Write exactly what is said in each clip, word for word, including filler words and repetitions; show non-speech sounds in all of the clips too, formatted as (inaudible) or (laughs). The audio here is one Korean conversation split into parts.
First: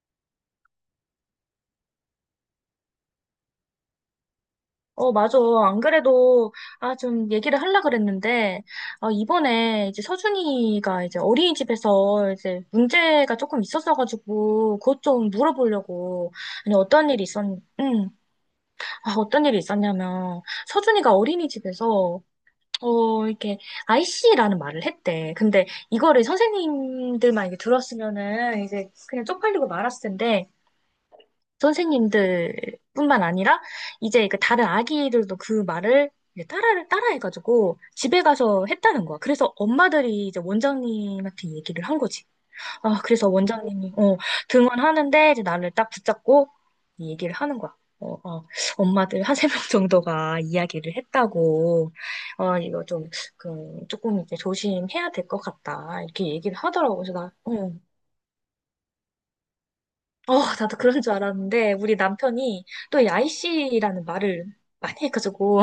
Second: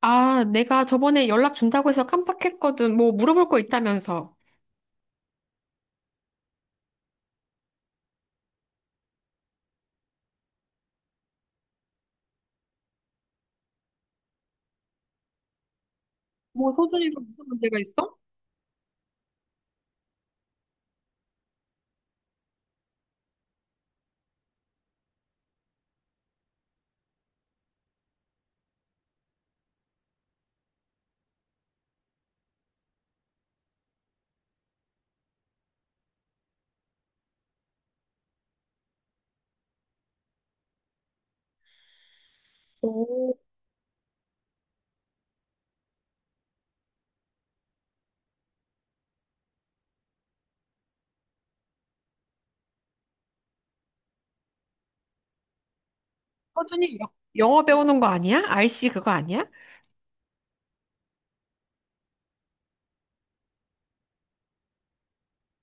아, 내가 저번에 연락 준다고 해서 깜빡했거든. 뭐 물어볼 거 있다면서. 어, 맞아. 안 그래도, 아, 좀 얘기를 하려고 그랬는데, 아, 이번에 이제 서준이가 이제 어린이집에서 이제 문제가 조금 있었어가지고, 그것 좀 물어보려고. 뭐 아니, 어떤 서준이가 일이 무슨 있었, 문제가 응. 있어? 아, 어떤 일이 있었냐면, 서준이가 어린이집에서, 어, 이렇게, 아이씨 말을 했대. 근데 이거를 선생님들만 이게 들었으면은 이제 그냥 쪽팔리고 말았을 텐데, 선생님들뿐만 아니라 이제 그 다른 아기들도 그 말을 이제 따라 따라해가지고 집에 가서 했다는 거야. 그래서 엄마들이 이제 원장님한테 얘기를 한 거지. 아, 그래서 오, 원장님이 어, 등원하는데 이제 나를 딱 붙잡고 이 얘기를 하는 거야. 어, 어, 엄마들 한 세명 (laughs) 정도가 이야기를 했다고, 어, 이거 좀, 그, 조금 이제 조심해야 될 것 같다. 이렇게 얘기를 하더라고. 서준이 여- 그래서 나, 영어 어, 배우는 거 아니야? 아이씨 그거 아니야? 어, 나도 그런 줄 알았는데, 우리 남편이 또 야이씨라는 말을 많이 해가지고,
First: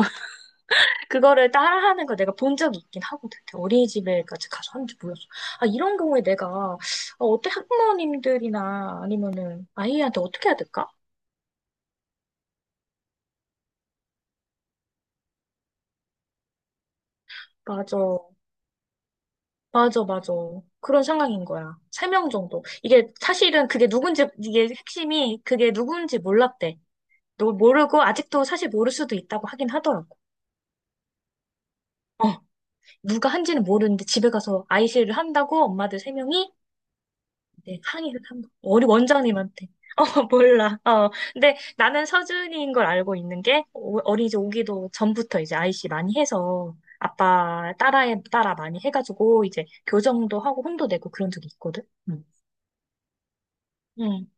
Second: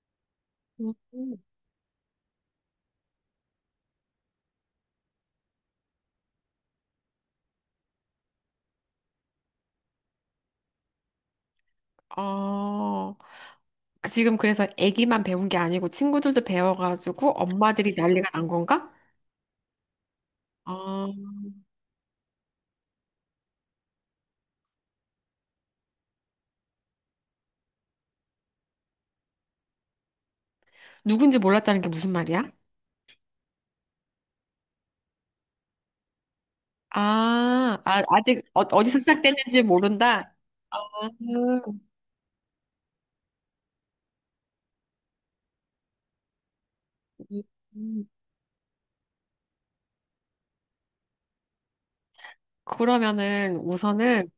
음. (laughs) 그거를 따라하는 거 내가 본 적이 있긴 하거든. 어린이집에까지 가서 하는지 몰랐어. 아, 이런 경우에 내가, 어, 어때, 학부모님들이나 아니면은 아이한테 어떻게 해야 될까? 어, 그 지금 그래서 애기만 배운 게 아니고 친구들도 배워가지고 엄마들이 맞아, 난리가 난 건가? 맞아, 맞아. 그런 어, 상황인 거야. 세 명 정도. 이게 사실은 그게 누군지, 이게 핵심이 그게 누군지 몰랐대. 너 모르고 아직도 사실 모를 수도 있다고 하긴 하더라고. 누군지 몰랐다는 게 무슨 어. 말이야? 누가 한지는 모르는데 집에 가서 아이씨를 한다고 엄마들 세 명이 아, 이제 아 항의를 한 아직 거. 어, 우리 어디서 시작됐는지 원장님한테. (laughs) 어, 모른다? 아, 몰라. 어. 근데 음. 나는 서준이인 걸 알고 있는 게 어- 어린이집 오기도 전부터 이제 아이씨 많이 해서 아빠 따라에 따라 많이 해가지고 이제 교정도 하고 혼도 내고 그런 적이 있거든. 응. 그러면은 응. 우선은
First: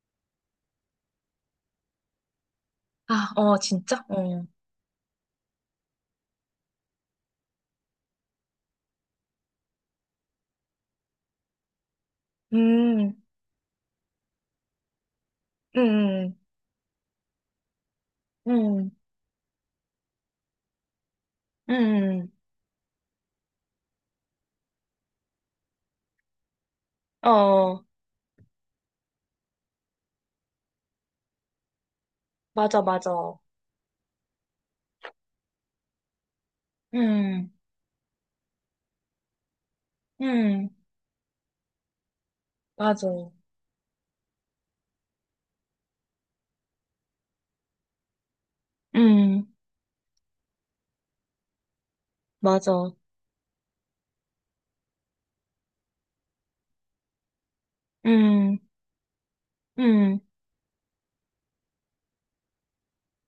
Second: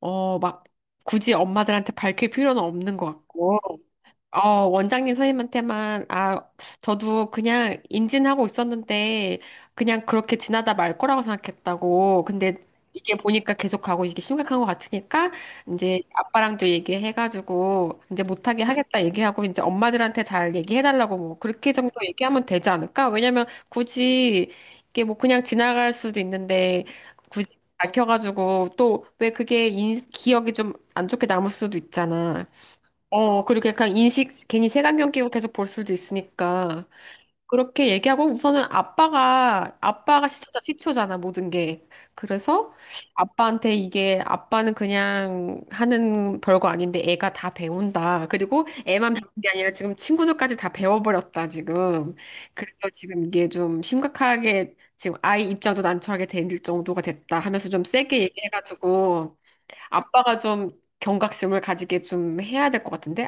어, 막 굳이 엄마들한테 밝힐 필요는 없는 것 아, 같고. 어, 진짜? 어, 어. 원장님 선생님한테만, 아, 저도 그냥 인진하고 있었는데, 그냥 그렇게 지나다 말 거라고 생각했다고. 근데 이게 음, 보니까 계속 가고 이게 심각한 것 같으니까, 이제 음, 아빠랑도 얘기해가지고, 이제 못하게 음, 하겠다 얘기하고, 이제 엄마들한테 잘 얘기해달라고 뭐, 그렇게 음. 정도 음. 얘기하면 되지 않을까? 왜냐면 굳이 이게 뭐 그냥 지나갈 수도 있는데, 굳이 어, 밝혀가지고, 또 왜 그게 인, 기억이 좀 안 좋게 남을 수도 있잖아. 맞아, 맞아. 어, 그리고 약간 인식, 괜히 색안경 끼고 계속 볼 수도 있으니까. 음, 그렇게 얘기하고 우선은 아빠가, 아빠가 시초자, 음, 시초잖아, 모든 게. 그래서 맞아. 아빠한테 이게 아빠는 그냥 하는 별거 아닌데 애가 다 배운다. 그리고 애만 배운 음. 게 아니라 지금 친구들까지 다 배워버렸다, 지금. 그래서 맞아. 지금 이게 좀 심각하게 지금 아이 입장도 난처하게 될 정도가 됐다 하면서 좀 세게 음, 얘기해가지고 음. 아빠가 좀 경각심을 가지게 좀 해야 될 것 같은데?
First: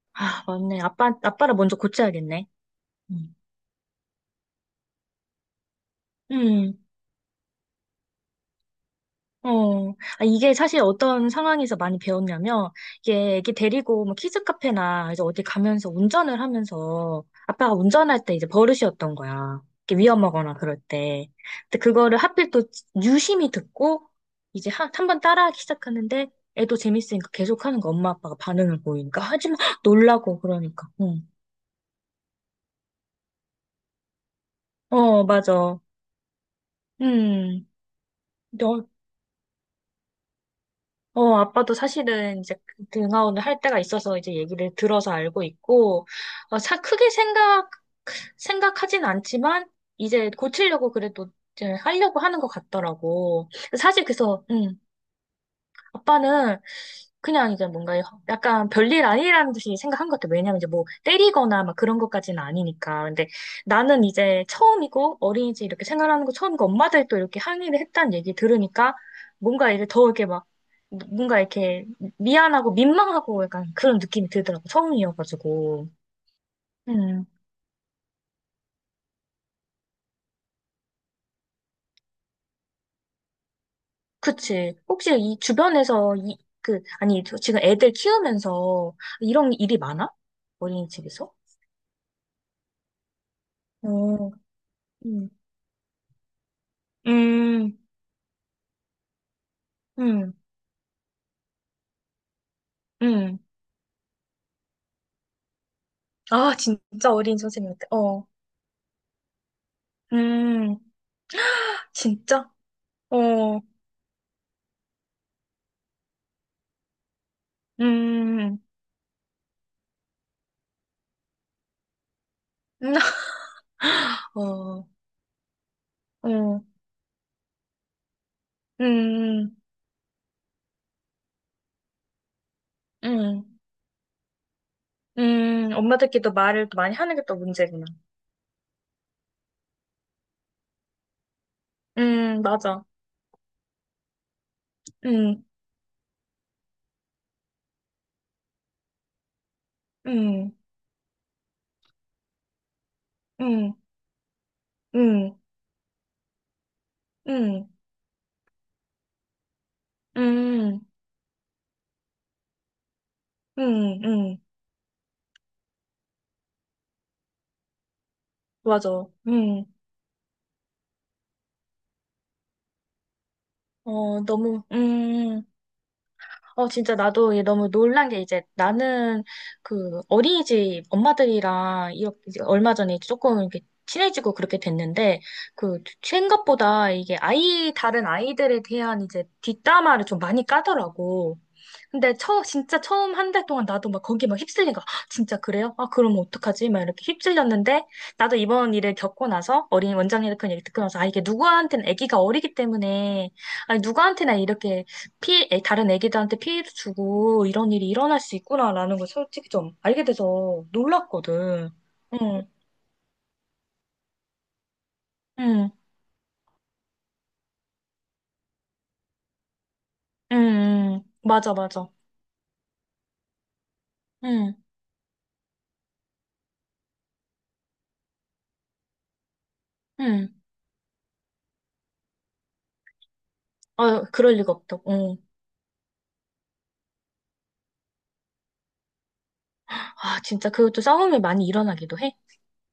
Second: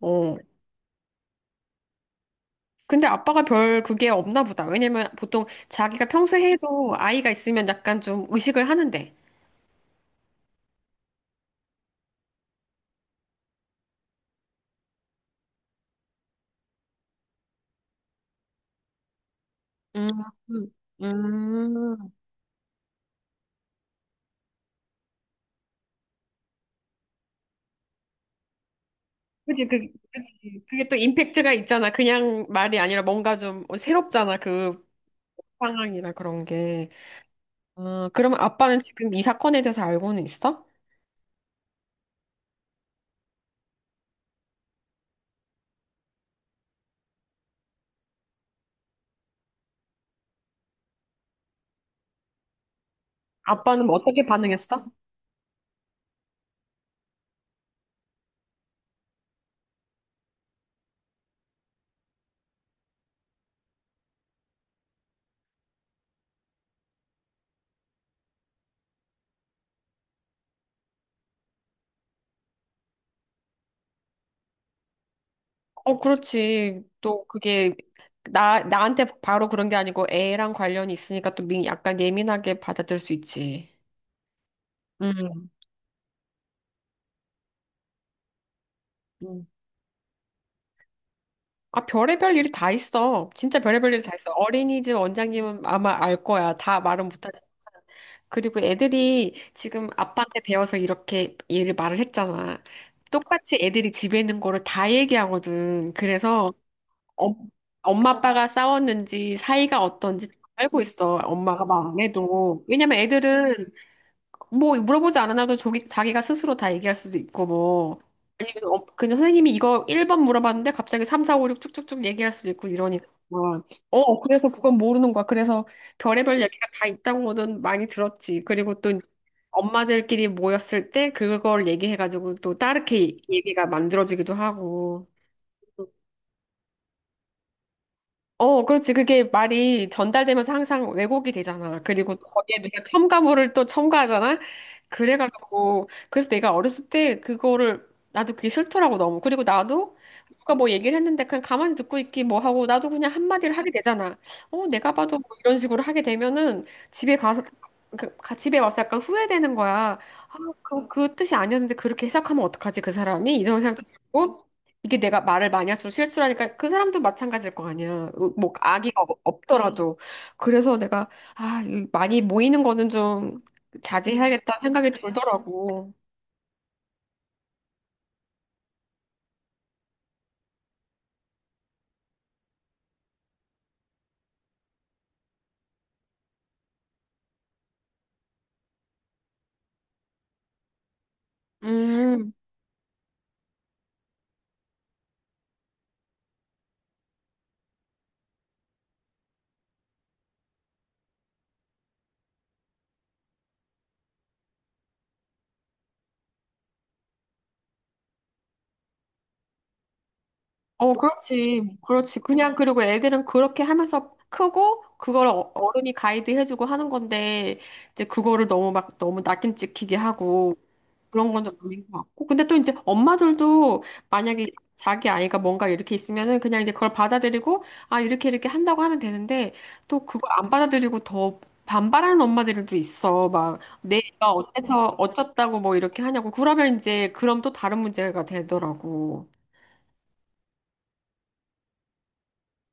어. 아, 맞네. 아빠, 아빠를 먼저 고쳐야겠네. 근데 음. 아빠가 별 그게 없나 보다. 왜냐면 보통 자기가 평소에 음, 해도 아이가 있으면 약간 좀 의식을 하는데. 어. 아, 이게 사실 어떤 상황에서 많이 배웠냐면, 이게 애기 데리고 뭐 키즈 카페나 이제 어디 가면서 운전을 하면서 아빠가 운전할 때 이제 버릇이었던 거야. 이렇게 음, 위험하거나 그럴 때. 음, 근데 음. 그거를 하필 또 유심히 듣고 이제 한, 한 번 따라하기 시작하는데 애도 재밌으니까 계속 하는 거 엄마 아빠가 반응을 보이니까 하지마 그치, 그, 놀라고 그치. 그게 그러니까. 또 응. 임팩트가 있잖아. 그냥 말이 아니라 뭔가 좀 새롭잖아. 그 어, 맞아. 상황이라 그런 게. 음, 아, 그러면 아빠는 너, 지금 이 사건에 대해서 알고는 있어? 어, 어, 아빠도 사실은 이제 그 등하원을 할 때가 있어서 이제 얘기를 들어서 알고 있고, 어, 사, 크게 생각, 생각하진 않지만, 이제 고치려고 그래도 이제 하려고 하는 것 같더라고. 아빠는 뭐 사실 어떻게 그래서, 음, 반응했어? 아빠는 그냥 이제 뭔가 약간 별일 아니라는 듯이 생각한 것 같아요. 왜냐면 이제 뭐 때리거나 막 그런 것까지는 아니니까. 근데 나는 이제 처음이고 어린이집 이렇게 생활하는 거 처음이고 엄마들 또 이렇게 항의를 했다는 얘기 들으니까 뭔가 이제 더 이렇게 막 뭔가 이렇게 미안하고 민망하고 약간 그런 느낌이 들더라고. 처음이어가지고. 어, 그렇지. 또 음, 그게 나, 나한테 바로 그런 게 아니고 애랑 관련이 있으니까 또 미- 약간 예민하게 받아들일 수 있지. 그치. 혹시 이 음. 주변에서 이, 그, 아니, 저 지금 애들 키우면서 음. 이런 일이 많아? 어린이집에서? 아, 별의별 일이 다 있어. 진짜 별의별 일이 다 어, 있어. 어린이집 음. 원장님은 아마 알 거야. 다 말은 못하지. 음, 그리고 애들이 지금 음, 아빠한테 배워서 이렇게 얘를 말을 했잖아. 음. 똑같이 애들이 집에 있는 거를 다 얘기하거든. 그래서 아, 진짜 엄, 어린 선생님 같아. 엄마 어, 아빠가 싸웠는지 사이가 어떤지 다 음, 알고 있어. 엄마가 망안 진짜? 해도. 왜냐면 어, 애들은 뭐 물어보지 않아도 조기, 자기가 스스로 다 얘기할 수도 있고, 뭐 음, 음, 아니면 어, 그냥 선생님이 이거 일 번 물어봤는데 갑자기 삼, 사, 오, 육 쭉쭉쭉 얘기할 수도 있고 이러니까 (laughs) 어, 그래서 그건 어, 모르는 거야. 그래서 별의별 어, 얘기가 다 있다고는 많이 들었지. 그리고 또 이제 음, 엄마들끼리 모였을 때 그걸 얘기해가지고 또 다르게 음, 얘기가 만들어지기도 하고. 음. 엄마들끼리도 말을 또 많이 하는 게 또 문제구나. 어, 그렇지. 그게 말이 전달되면서 항상 왜곡이 되잖아. 그리고 또 음, 거기에 내가 맞아. 첨가물을 또 첨가하잖아. 음, 그래가지고, 그래서 내가 어렸을 때 그거를, 나도 그게 싫더라고, 너무. 그리고 나도 음, 누가 뭐 얘기를 했는데 그냥 가만히 듣고 있기 뭐 하고, 나도 그냥 한마디를 하게 음, 되잖아. 어, 내가 봐도 뭐 음, 이런 식으로 하게 되면은 집에 가서, 음, 그, 가- 집에 와서 약간 후회되는 거야. 아, 음, 그, 그 뜻이 아니었는데 그렇게 해석하면 어떡하지, 그 사람이? 이런 생각도 음, 음. 들고. 이게 내가 말을 많이 할수록 실수를 하니까 그 사람도 마찬가지일 거 아니야. 으, 뭐 악의가 맞아. 없- 음, 없더라도. 그래서 내가 아, 이 많이 모이는 거는 좀 어, 자제해야겠다 너무, 생각이 음. 들더라고. 어, 진짜 나도 이게 너무 놀란 게 이제 나는 그 어린이집 엄마들이랑 이렇게 이제 얼마 전에 이제 조금 이렇게 친해지고 그렇게 됐는데 그 생각보다 이게 아이, 다른 아이들에 대한 이제 뒷담화를 좀 많이 까더라고. 근데 음, 처, 진짜 처음 한 달 동안 나도 막 거기 막 휩쓸린가. "헉, 진짜 그래요? 아, 그러면 어떡하지? 막 이렇게 휩쓸렸는데, 나도 이번 일을 겪고 나서, 어린 원장님의 그런 얘기 듣고 나서, 아, 이게 누구한테는 아기가 어리기 때문에, 아니, 누구한테나 이렇게 피, 애- 다른 아기들한테 피해를 주고, 이런 일이 일어날 수 있구나라는 걸 솔직히 좀 알게 돼서 어, 놀랐거든. 그렇지. 그렇지. 응, 그냥 그리고 애들은 그렇게 하면서 크고 그걸 어- 응, 어른이 가이드 해주고 하는 건데 이제 그거를 너무 막 너무 낙인 찍히게 응, 하고 응. 그런 건 맞아, 좀 맞아. 아닌 것 같고. 근데 또 이제 엄마들도 만약에 응, 자기 아이가 뭔가 이렇게 있으면은 그냥 이제 그걸 받아들이고, 아, 이렇게 이렇게 한다고 하면 되는데, 또 그걸 응. 안 받아들이고 더 반발하는 엄마들도 있어. 막, 내 아, 애가 그럴 리가 없다고. 어때서 응. 어쩌다고 뭐 이렇게 하냐고. 그러면 이제, 그럼 또 다른 문제가 되더라고. 아, 진짜 그것도 싸움이 많이 일어나기도 해.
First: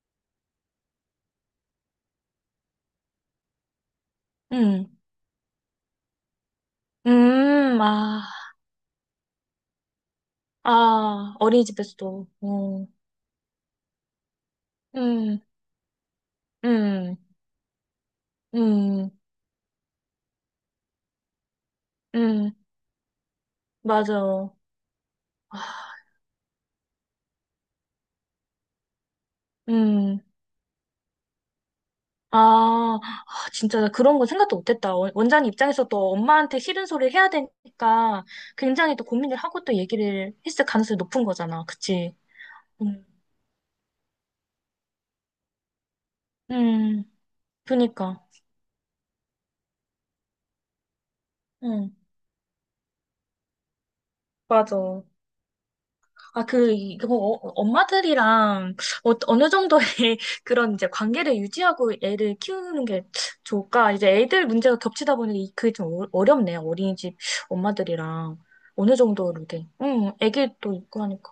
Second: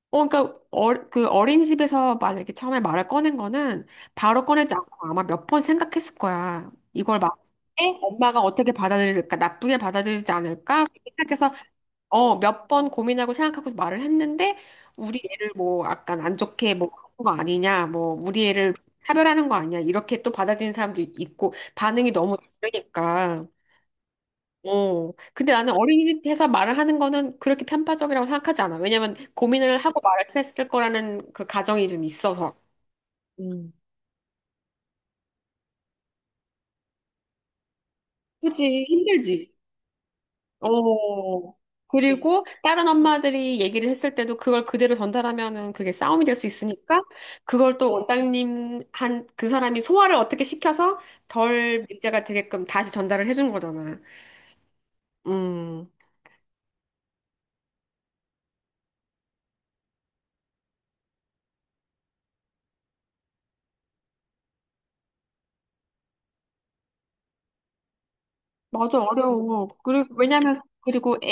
어, 그러니까, 어, 그 어린이집에서 만약에 처음에 말을 꺼낸 거는 바로 꺼내지 응. 않고 아마 몇 번 생각했을 거야. 이걸 막 음, 때 아, 엄마가 어떻게 받아들일까? 나쁘게 받아들이지 않을까? 그렇게 아, 생각해서 어린이집에서도, 어, 몇 어, 번 고민하고 생각하고 말을 했는데, 우리 음, 애를 뭐, 약간 안 좋게 뭐, 하 음, 거 아니냐, 뭐, 우리 애를 음, 차별하는 거 아니냐, 이렇게 또 받아들이는 사람도 있고, 반응이 너무 음, 다르니까. 맞아. 어, 근데 아, 나는 어린이집에서 말을 하는 거는 그렇게 편파적이라고 생각하지 않아. 왜냐면 고민을 하고 음, 말을 했을 거라는 그 가정이 좀 있어서. 아, 아, 음. 진짜 나 그런 건 생각도 못했다. 원- 원장님 입장에서 또 엄마한테 싫은 소리를 해야 되니까 그지, 굉장히 또 고민을 힘들지. 하고 또 얘기를 했을 가능성이 높은 어. 거잖아. 그치? 그리고 다른 음, 엄마들이 얘기를 했을 때도 그걸 그대로 전달하면은 그게 싸움이 될 수 있으니까 음, 그걸 또 그니까, 원장님 한 그 사람이 소화를 어떻게 시켜서 덜 응. 문제가 되게끔 다시 전달을 해준 거잖아. 맞아. 음. 아, 그, 이거, 어- 엄마들이랑 어, 어느 정도의 (laughs) 그런 이제 관계를 유지하고 애를 키우는 게 좋을까? 이제 애들 문제가 겹치다 보니 이- 그게 좀 어- 어렵네요. 어린이집 엄마들이랑 어느 맞아, 정도로 어려워. 돼. 응, 그리고, 왜냐면, 애기도 있고 그리고 하니까.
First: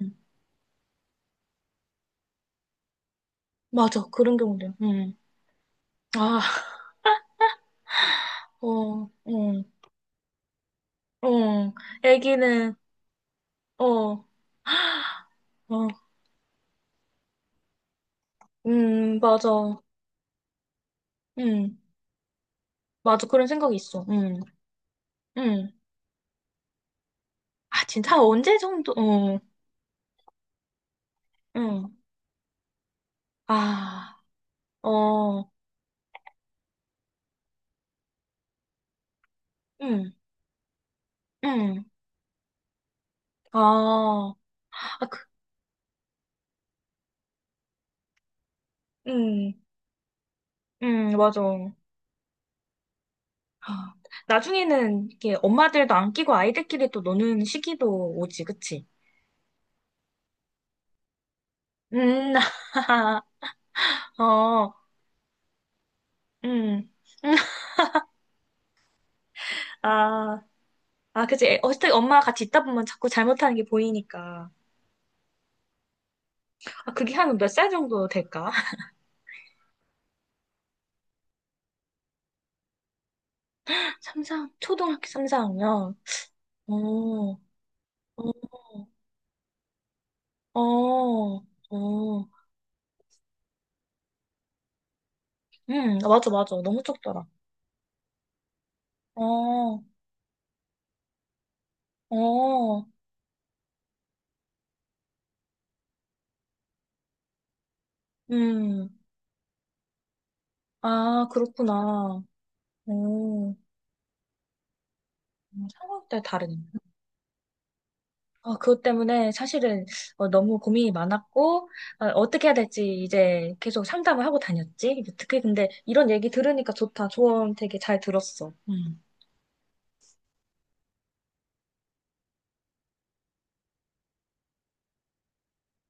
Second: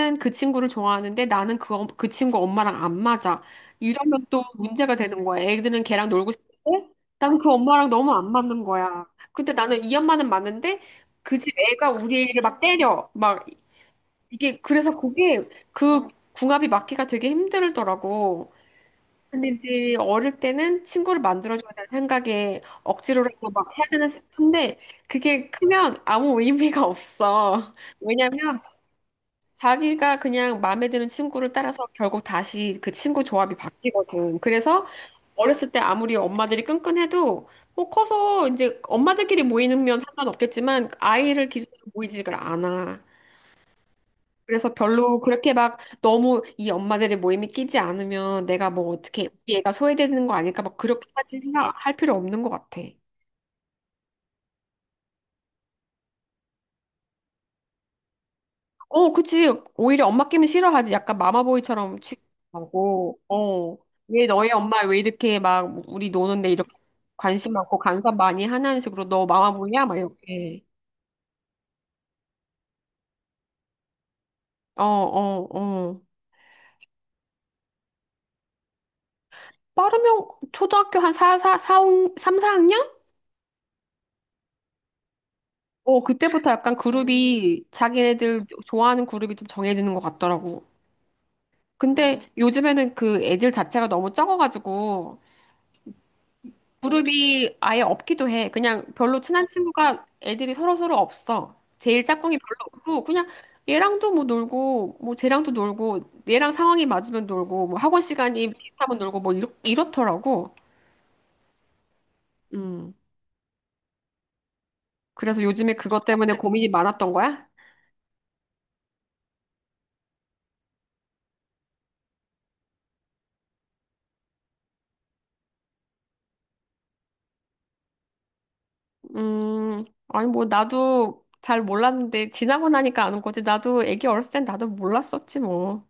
응. 그 친구를 좋아하는데 나는 그, 엄- 그 친구 엄마랑 안 맞아. 맞아, 이러면 그런 또 경우도. 문제가 응. 되는 거야. 애들은 걔랑 놀고 아, 싶은데 나는 그 엄마랑 너무 안 맞는 거야. 어, 근데 응, 나는 이 엄마는 맞는데 그 집 어, 애가 우리 애를 막 애기는, 때려. 막, 어, 어, 이게, 그래서 그게 그 궁합이 맞기가 되게 힘들더라고. 음, 근데 맞아. 이제 어릴 때는 친구를 만들어줘야 음. 되는 생각에 맞아. 그런 억지로라도 막 생각이 해야 있어. 되는 음. 싶은데 그게 음. 크면 아무 의미가 없어. (laughs) 아, 진짜 한 언제 왜냐면 정도, 어, 자기가 그냥 마음에 드는 친구를 따라서 음. 결국 다시 그 친구 조합이 아. 바뀌거든. 그래서 어, 어렸을 때 아무리 엄마들이 끈끈해도 뭐 커서 이제 엄마들끼리 모이면 응, 상관없겠지만 아이를 기준으로 응. 모이지를 않아. 아, 그래서 아, 그, 별로 그렇게 막 너무 이 엄마들의 모임에 끼지 않으면 내가 뭐 어떻게 응, 우리 애가 소외되는 거 아닐까 막 응, 그렇게까지 맞아. 생각할 필요 없는 것 같아. 아, 나중에는 이렇게 엄마들도 안 끼고 아이들끼리 또 노는 시기도 오지, 그치? 어, 그치. 오히려 엄마 끼면 싫어하지. 약간 마마보이처럼 음, 취급하고, (laughs) 어. 왜 너희 어, 엄마 왜 이렇게 막 우리 노는데 이렇게 음, 관심 (laughs) 많고 간섭 많이 하냐는 식으로 너 마마보이야? 막 아, 이렇게. 아, 그치. 어쨌든 엄마 같이 있다 보면 자꾸 잘못하는 게 보이니까. 어, 어, 어. 아, 그게 한 몇 살 정도 될까? 빠르면 초등학교 한 사, 사, 사, 삼, 사 학년? (laughs) 삼사 초등학교 삼사학년. 어, 그때부터 어, 약간 어, 그룹이 자기네들 좋아하는 그룹이 좀 정해지는 것 같더라고. 어, 근데 어. 요즘에는 그 애들 자체가 너무 적어가지고 음, 맞아, 맞아. 너무 적더라. 그룹이 아예 없기도 해. 그냥 별로 친한 어. 친구가 애들이 서로서로 없어. 제일 짝꿍이 별로 어, 없고 그냥 얘랑도 뭐 놀고 뭐 쟤랑도 놀고 얘랑 상황이 맞으면 놀고 뭐 학원 시간이 음, 비슷하면 놀고 뭐 이렇, 이렇더라고. 아, 그렇구나. 음. 오, 그래서 요즘에 그것 상황 따라 때문에 다르네. 고민이 많았던 거야? 아, 그것 때문에 사실은 어, 너무 고민이 많았고, 아, 어떻게 해야 될지 이제 계속 상담을 하고 다녔지. 특히 근데 이런 얘기 들으니까 좋다. 조언 되게 잘 들었어. 음. 음, 아니, 뭐, 나도 잘 몰랐는데, 지나고 나니까 아는 거지. 나도 애기 어렸을 땐 나도 몰랐었지, 뭐.